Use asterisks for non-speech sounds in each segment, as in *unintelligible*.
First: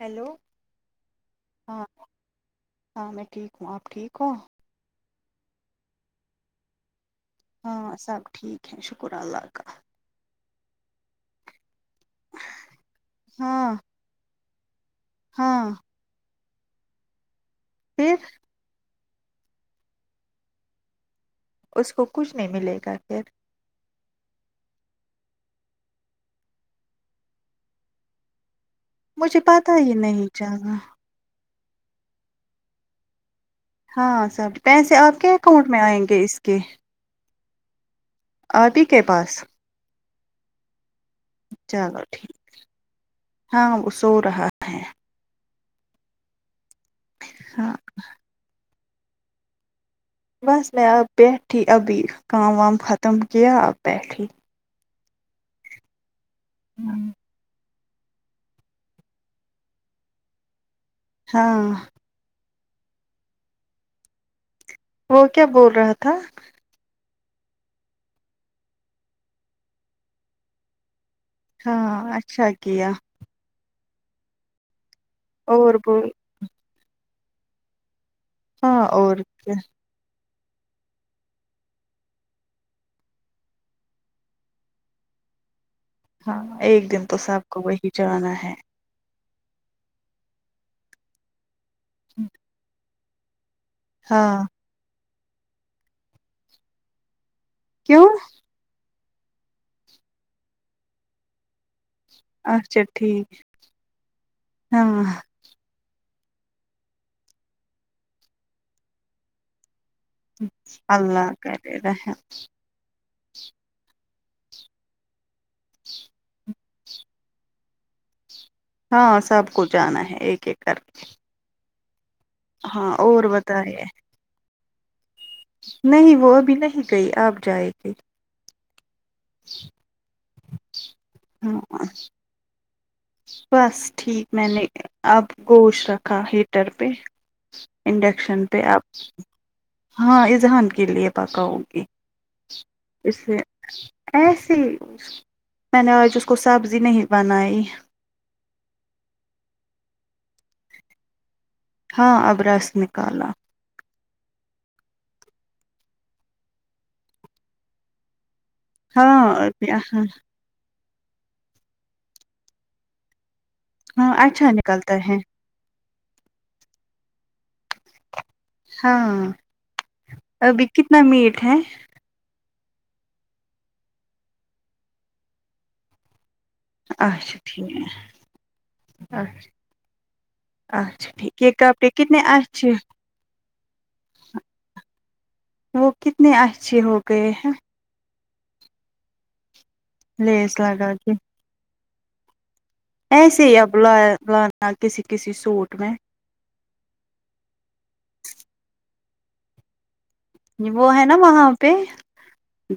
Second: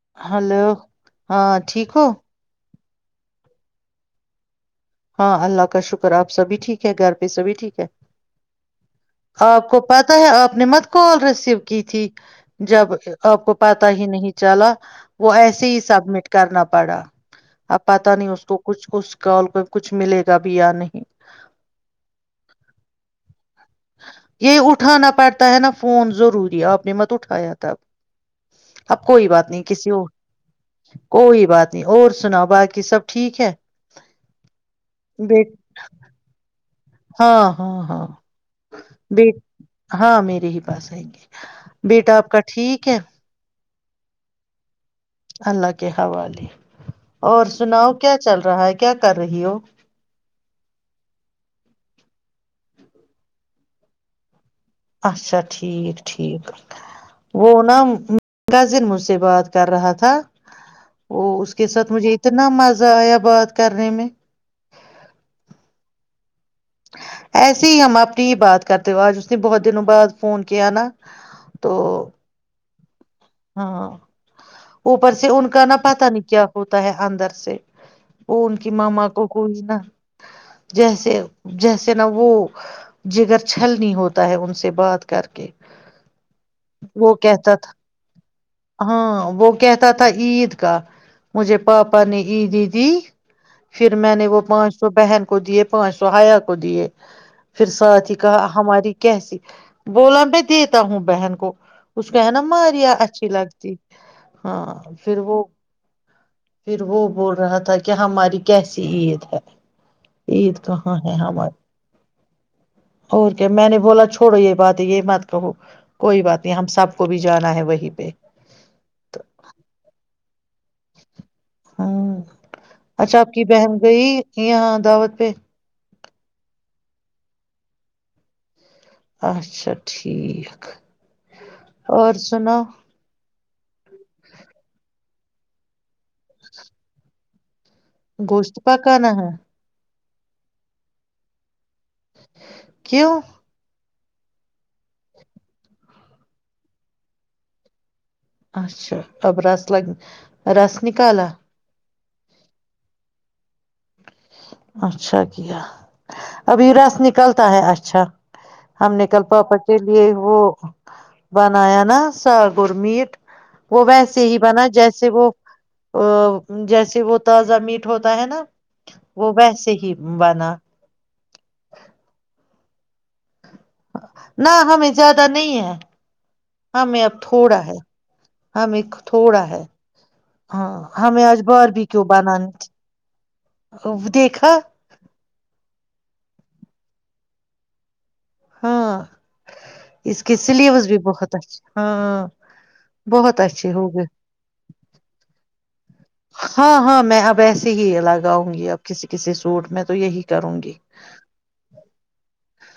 Hello hello ہاں ٹھیک ہو *unintelligible* ہاں میں ٹھیک ہوں آپ ٹھیک ہو ہاں اللہ کا شکر آپ سبھی ٹھیک ہے گھر سبھی ٹھیک ہے ہاں سب ٹھیک ہے شکر اللہ کا آپ کو پتا ہے آپ نے مت کال ریسیو کی تھی جب آپ کو ہاں پتا ہی نہیں چل وہ ایسے ہاں ہی سب مٹ کرنا پڑا اب پتاہ پھر نہیں اس کو کچھ کچھ کال کچھ ملے گا بھی یا نہیں اس کو کچھ نہیں ملے گا پھر یہ اٹھانا پڑتا ہے نا فون ضروری آپ نے مت اٹھایا تب اب کوئی مجھے بات نہیں پتا کسی ہی اور نہیں چلا کوئی بات اور سناؤ باقی سب ٹھیک ہے ہاں سب پیسے آپ کے بیٹ اکاؤنٹ میں آئیں گے اس کے *inaudible* ہاں ہاں ہاں آرپی کے بیٹ پاس ہاں میرے ہی پاس آئیں گے بیٹا آپ کا ٹھیک ہے ہاں وہ سو رہا ہے اللہ کے حوالے اور ہاں سناؤ کیا چل رہا ہے کیا کر رہی ہو بس میں آپ بیٹھی ابھی کام وام ختم کیا آپ بیٹھی اچھا ٹھیک ٹھیک وہ نا کزن مجھ سے بات کر رہا تھا وہ اس کے ہاں ساتھ مجھے اتنا مز ذائع باد کرنے میں وہ کیا بول رہا تھا ایسے ہی ہم اپنی ہی بات کرتے ہو آج اس نے بہت دنوں بعد فون کیا نا تو ہاں اچھا گیا ہاں اوپر سے ان کا اور نا پتا بول نہیں کیا ہوتا ہے اندر سے وہ ان کی ہاں ماںاما اور کو کیا کوئی نا جیسے جیسے نا وہ جگر چھل نہیں ہوتا ہے ان سے بات کر کے ہاں ایک دن وہ تو سب کہتا کو وہی کرانا ہے ہاں وہ کہتا تھا عید کا مجھے پاپا نے ای دییدی پھر میں نے وہ ہاں پانچ سو بہن کو دیے پانچ سو ہایا کو دیے پھر کیوں ساتھ ہی کہا ہماری کیسی بولا میں دیتا ہوں بہن کو خشکانم اچھا آارییا اچھی ٹھیک لگتی ہاں پھر وہ پھر وہ بول رہا تھا کہ ہماری کیسی عید ہے عید کہاں ہے اللہ ہمار کرے رحم اور کیا میں نے بولا چ تھوڑو یہ بات یہ مت کہو کوئی بات نہیں ہم سب کو بھی جانا ہے وہی ہاں سب کو جانا ہے ایک ایک کر ہاں ہاں اچھا اور آپ کی بہن بتائے گئی یہ ہاں دعوت پہ نہیں وہ ابھی نہیں گئی آپ جائے گی اچھا ٹھیک ہاں اور سناو بس ٹھیک میں نے اب گوش رکھا کا ہیٹر پہ ج *inaudible* گوشت پکانا ہے ہاں اذہان کے لیے پکاؤگی اس کیوں لیے ایسے ہی میں نے آج اس کو سبزی نہیں بنائی اچھا اب رس لگ رس نکالا ہاں ابرس نکالا اچھا کیا اب وراس نکلتا ہے اچھا ہم نے ہاں کلپاپچے لیے وہ بنا نا سالگور میٹ وہ ہاں ویسے ہی اچھا بنا نکلتا جیسے ہے وہ ا جیسے وہ تازہ میٹ ہوتا ہے نا ہاں وہ ویسے ہی بنا ابھی کتنا میٹ ہے نہ ہمیں زیادہ نہیں ہے ہمیں اب اچھا تھوڑا ٹھیک ہے ہمیں تھوڑا ہے ہاں اچھا ہمیں آج ٹھیک یہ بار بھی کپڑے کیوں کتنے اچھے بنااہ دیکھا وہ کتنے اچھے ہو گئے ہیں ہاں اس کے لیس سلیبس لگا بھی کے بہت اچھا ہاں ہاں *unintelligible* بہت ایسے ہی اب اچھے ہو گئے لانا کسی کسی سوٹ میں ہاں ہاں میں اب ایسے ہی لگاؤں گی اب کسی کسی سوٹ میں تو یہی کروں گی وہ ہے نا وہاں پہ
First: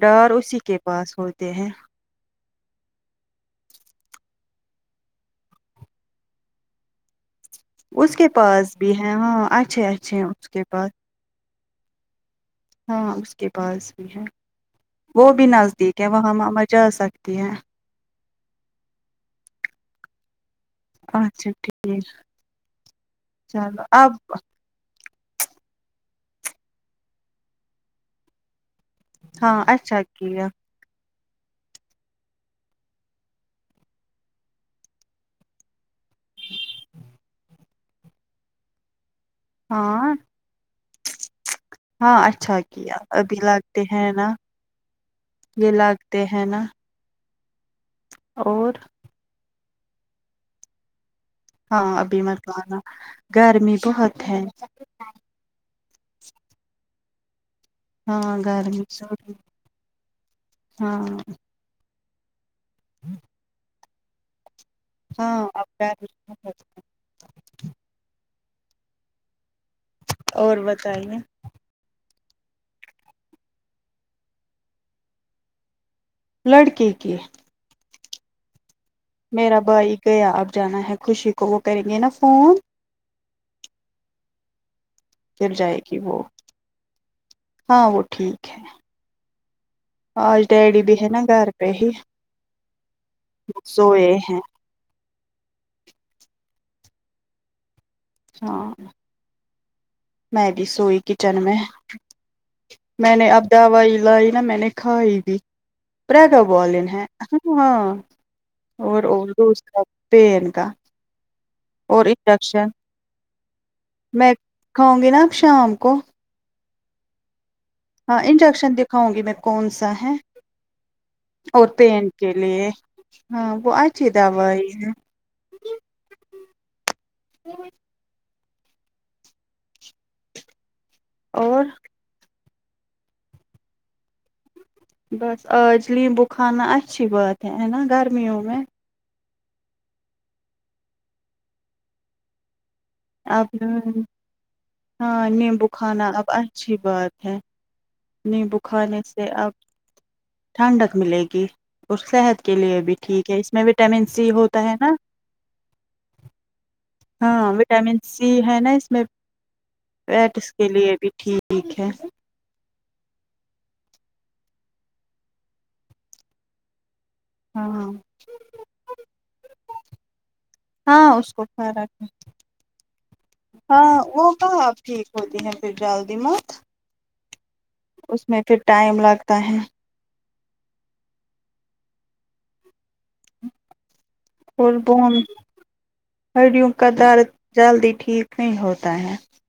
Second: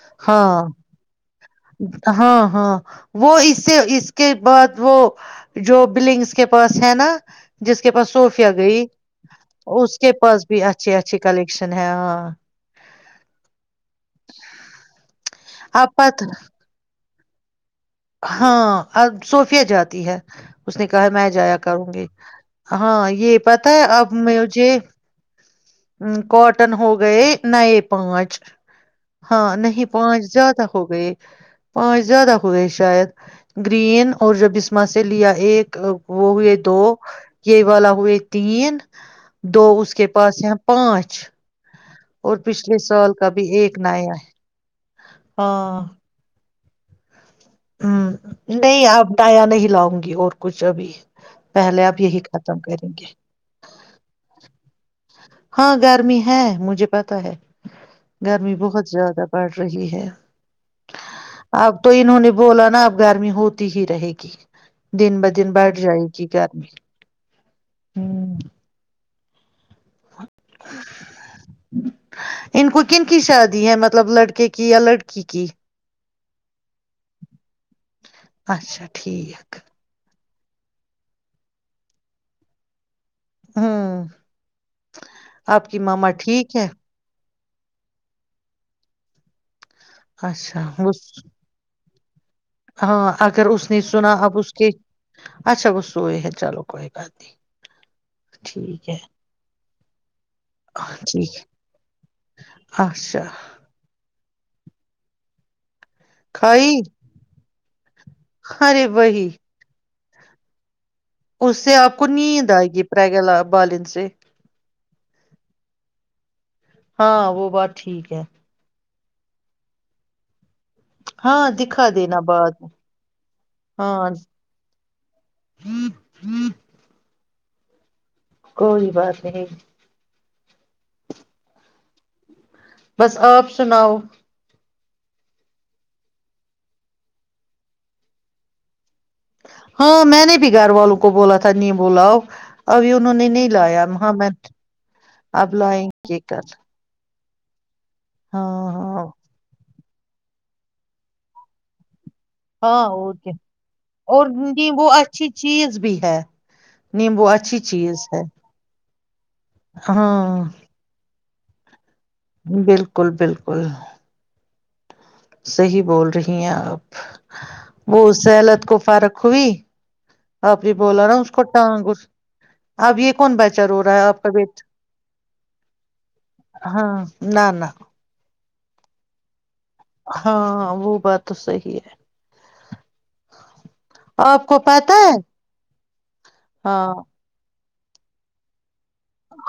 ڈر اسی ہاں کے پاس ہوتے ہیں ہاں ہاں وہ اس سے اس کے بعد وہ جو بلنگس کے پاس ہے نا اس کے پاس سوفیا پاس گئی بھی ہے ہاں اچھے اس کے اچھے ہیں پاس بھی اچھے اچھے کل شن ہےاں ہاں اس کے پاس بھی ہے وہ بھی آپ نزدیک ہے پت وہاں ماما جا سکتے کہ *unintelligible* ہاں اب صوفیہ جاتی ہے اس نے کہا میں اچھا جایا کروں ٹھیک گی ہاں یہ پتا ہے اب مھے ہ کاٹن ہو گئے نئے پانچ ہاں نہیں اچھا پانچ کیا زیادہ ہو گئے پانچ زیادہ ہو گئے شاید گرین اور جو بسما سے لیا ایک وہ ہوئے دو یہ والا ای تین *unintelligible* دو اس کے ہاں پاس پانچ *unintelligible* ہاں اور اچھا پچھلے کیا سال کا ابھی بھی ایک لگتے ہیں نیا ہے نا یہ ہاں لگتے ہیں نا ہ اور نہیں آپ ڈٹایاں نہیں لاؤ ہوں گی اور کچھ ابھی پہلے ہاں آپ یہی ابھی ختم مکانا کریں گے گرمی بہت ہے گرمی ہے مجھے پتا ہے ہاں گرمی بہت زیادہ سوری بڑھ رہی ہے ہاں اب تو انہوں نے بولاو نا اب گرمی ہوتی ہی ہے کہ *unintelligible* دن ب ہاں دن اب بڑھ جائے گرمی گی بہت۔ گرمی ہ اور بتائیے ان کو کن کی شادی ہے مطلب لڑکے کی یا لڑکی کی لڑکے کے اچھاچ میرا بھائی گیا ابھی جانا ہے خوشی کو وہ کریں گے نا فون ہاں پھر آپ کی جائے گی ماما وہ ٹھیک ہے ہاں وہ ٹھیک ہے آج اچھا ڈیڈی وہ بھی ہے نا گھر پہ ہی ہاں اگر اس نے سوئے سنا اب ہیں اس کے اچھا وہ سوئے ہے چلو کوئی بات نہیں ہاں ٹھیک ہے میں بھی سوئی کچن ٹھیک میں ہے میں اچھا نے اب دوائی لائی ن مینکا ای پ کا کھائی بالن ہیں ہاں ہاں ارے اور وہی اردو اس کا پن کا اس سے آپ کو اور نیند آئے انڈکشن گی پگلا بالن سے کھاؤ گے نا آپ شام کو ہاں وہ بات ٹھیک ہے ہاں انجکشن د کاؤوںں گی میں کون سا ہے ہاں اور دکھا پینٹ دینا کے بعد لیے میں ہاں وہ اچھی ہاں دوائی ہے ہ کوئی بات نہیں اور بس آپ سناؤ بس آج لییمبو کھانا اچھی بات ہے ہے نا گرمیوں میں ہاں میں نے بھی گھر والوں کو بولا تھا نہیں بولاؤ ابھی انہوں نے نہیں اب لایا ہاں میں ہاں اب نیمبو لیں کھانا یہ کر نہیں بخارے سے آپ ٹھنڈک ملے گی اس صحت کے لیے ہاں بھی اور ٹھیک کیا ہے اس میں وٹامن اور سی ہوتا ہے نا نیمبو اچھی چیز بھی ہے نیمبو ہاں اچھی وٹامن چیز سی ہے نا اس میں ہاں فیٹس کے لیے بھی ٹھیک ٹھیک ہے بالکل بالکل صی بول رہی ہیں آپ ہاں وہ سلت کو فارق ہوئی آپ یہ بولا ہاں رہا ہوں اس کو ٹانگ فرق ہے اب یہ کون بیچار ہو رہا ہاں ہے آپ کا وہ بیٹا کہاں ٹھیک ہوتی ہے پھر جلدی مت ہاں نہ نہ اس میں پھر ٹائم لگتا ہے ہاں وہ بات تو صی ہے آپ کو اور ب پتہ ہے ہڈوں کا ہاں دار *unintelligible* جلدی ٹھیک ک ہوس *unintelligible*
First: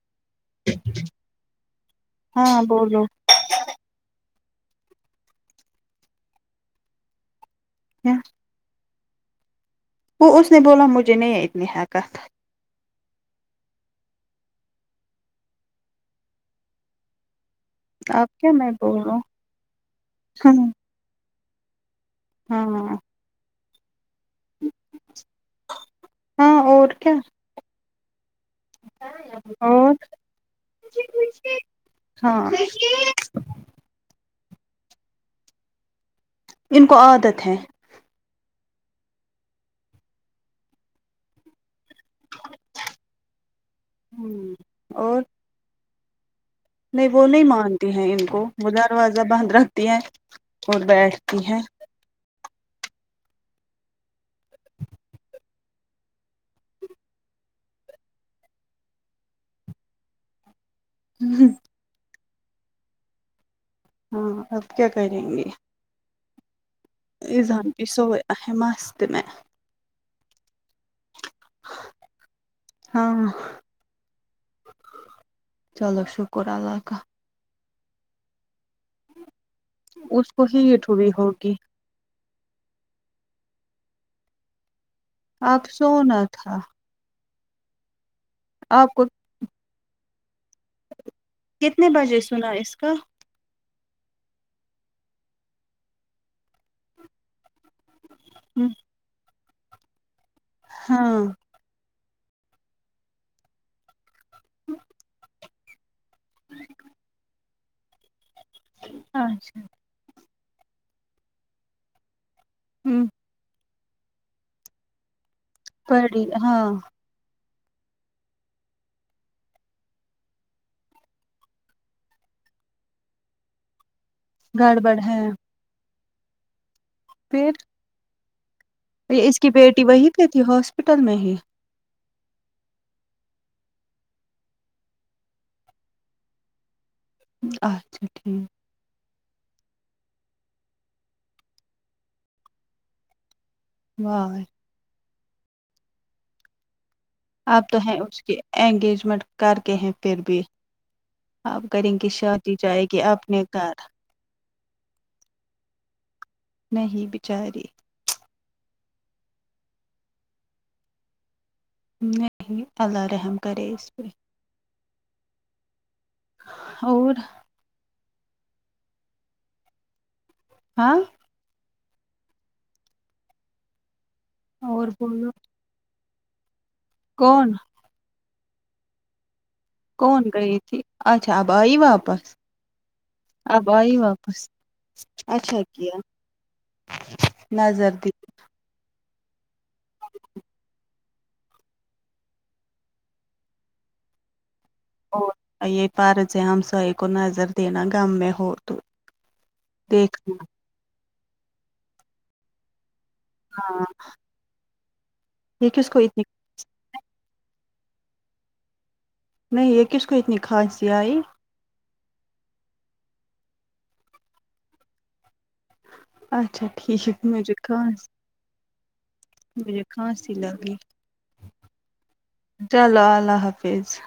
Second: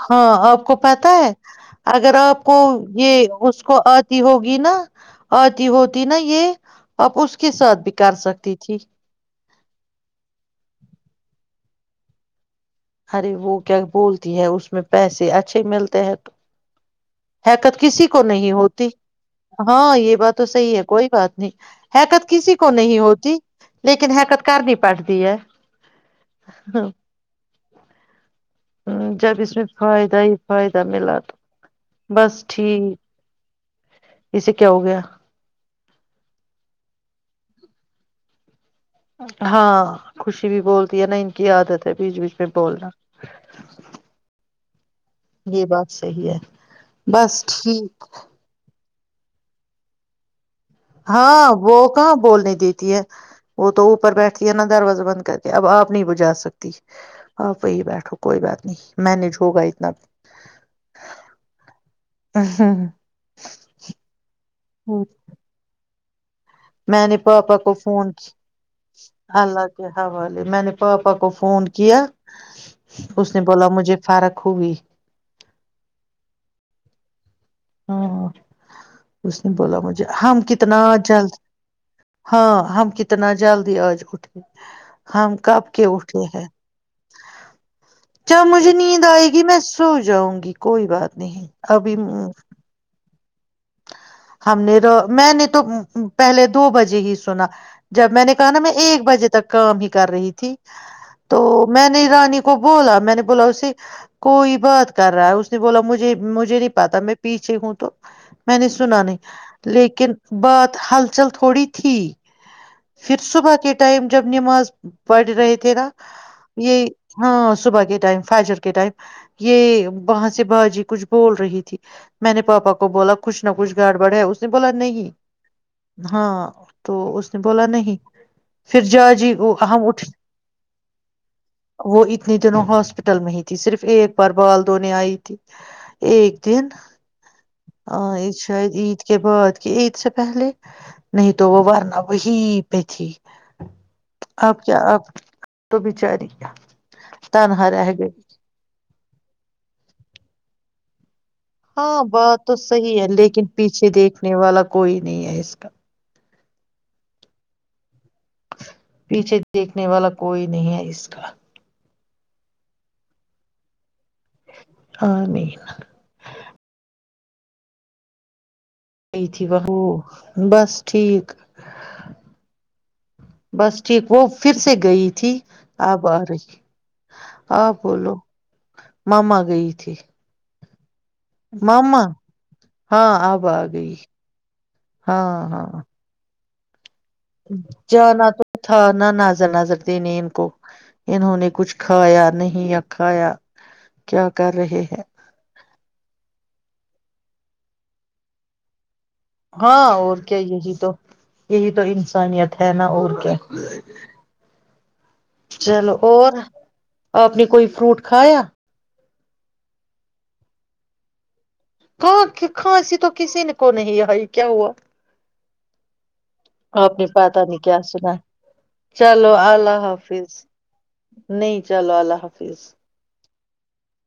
ہاں آپ کو پتا ہے اگر آپ کو ہاں بولو یہ اس کو آتی ہوگی *unintelligible* نا آتی ہوتی نا یہ آپ اس *unintelligible* کے ساتھ بھی کر کیا سکتی تھی *unintelligible* کت *inaudible* ارے وہ کیا بولتی ہے اس میں پیسے اچھے ملتے ہیں تو *unintelligible* حیکت کسی کو اب کیا نہیں میں ہوتی بولوں ہاں یہ بات تو ہاں صحیح ہے کوئی بات *unintelligible* جی *inaudible* حیکت کسی ہاں کو نہیں ہوتی *unintelligible* لیک *unintelligible* لیکن حرکت کرنی پٹتی ہے ہاں اور *unintelligible* کیا ہ جب اس میں اور فائدہ ہی فائدہ ملا تو ہاں بس ٹھیک *unintelligible* اسے کیا ہو گیا *unintelligible* ان کو عادت ہے *unintelligible* ہاں خوشی بھی بولتی ہے نا ان کی عادت *unintelligible* بیچ بیچ میں بولنا اور یہ بات *unintelligible* صحیح ہے *unintelligible* نہیں وہ نہیں بس مانتی ٹھیک ہیں ان کو م *unintelligible* دروازہ بند رکھتی ہیں *unintelligible* ہاں وہ کہاں بول رہ تھے *unintelligible* دیتی ہے وہ تو اوپر بیٹھتی ہے نا دروازہ بند کرتی اب آپ نہیں بجا سکتی آپ وہی بیٹھو کوئی بات نہیں مینج ہوگا اتنا *unintelligible* ہ *inaudible* ہ ہاں *unintelligible* ہاں اب کیا کریں گے *unintelligible* میں نے پاپا اذہان کو بھی فون سویا ہے مست میں اللہ کیا *unintelligible* ہوا لے میں نے پاپ *unintelligible* پپا کو فون کیا ہاں اس نے بولا مجھے فرق ہوئی *unintelligible* چلو شکر اللہ کا ہاں *unintelligible* اس نے بولا مجھے اس ہم کو کتنا ہیٹ ہوئی جلد ہوگی ہاں ہم کتنا *unintelligible* جلد آج اھھی *unintelligible* ہم کب آپ کے اٹھے سونا ہیں تھا *unintelligible* چل مجھے آپ نیند کو آئے گی میں *unintelligible* سو جاؤں گی *unintelligible* کوئی بات نہیں کتنے ابھی *unintelligible* بجے سنا اس کا ہم نے میں نے تو پہلے دو بجے ہی سنا جب میں نے کہا نا میں ایک بجے تک کام ہی کر رہی تھی ہاں تو میں نے رانی کو بولا میں نے بولا اس سے کوئی بات کر رہا ہے اس نے بولا مجھے مجھے نہیں پتا میں پیچھے ہوں تو میں نے سنا نہیں اچھا لیکن بات ہلچل تھوڑی تھی پھر صبح کے ٹائم جب نماز پڑھ رہے تھے پڑی ہاں تھے نا صبح کے ٹائم فجر کے ٹائم یہ وہاں سے باجی کچھ بول رہی تھی میں نے پاپا کو بولا کچ نہ کچھ گڈبڈ گڈبڈ ہے اس نے بولا گڑبڑ نہیں ہے ہاں تو اس نے پھر بولا نہیں پھر جا جی اس کی بیٹی ہم اٹھ وہی پہ تھی ہاسپٹل میں ہی وہ اتنے دنوں ہاسپٹل میں ہی تھی صرف ایک بار بال دھونے آئی تھی ایک دن اچھا ہاں یہ ٹھیک شاید عید کے بعد کہ عید سے پہلے نہیں تو وہ ورنہ وہی پہ تھی واہ اب کیا اب تو بچاری کیا اپ تو ہے اس کی انگیجمنٹ کر کے ہیں پھر بھی آپ کریں ہاں گی بات تو شادی جائے صحیح گی ہے اپنے لیکن گھر پیچھے دیکھنے والا کوئی نہیں ہے اس کا نہیں بچاری پیچھے دیکھنے والا کوئی نہیں ہے اس کا نہیں اللہ ررحم کرے اس پے آمین اور گئی تھی وہ بس ہاں ٹھیک بس ٹھیک وہ پھر سے اور گئی بولو تھی آب آئ *unintelligible* کون ہاں بولو مما گئی تھی کون گئی تھی اچھا اب ائی ماما واپس ہاں آ اب گئی ائی واپس ہاں اچھا ہاں کیا نظر دی جانا تو تھا نہ نظر نظر دینے ان کو انہوں نے کچھ کھایا نہیں یا کھایا کیا کر رہے ہیں اور نہ یہ فرض ہے ہمسائے کو نظر دینا گم میں ہو تو ہاں اور کیا دیکھنا یہی تو یہی تو انسانیت ہے نا اور کیا ہاں *unintelligible* *inaudible* یہ کس چلو کو اتنی اور اپنے کوئی فروٹ کھایا نہیں یہ کس کو اتنی کھانسی آئی کہاں خھ کھانسی تو کسی نے کو نہیں ائی کیا ہوا اچھا آپ نے ٹھیک پتا مجھے نہیں کیا سنا کھانسی چلو اللہ مجھے حافظ کھانسی لگی نہیں چلو اللہ حافظ حفظ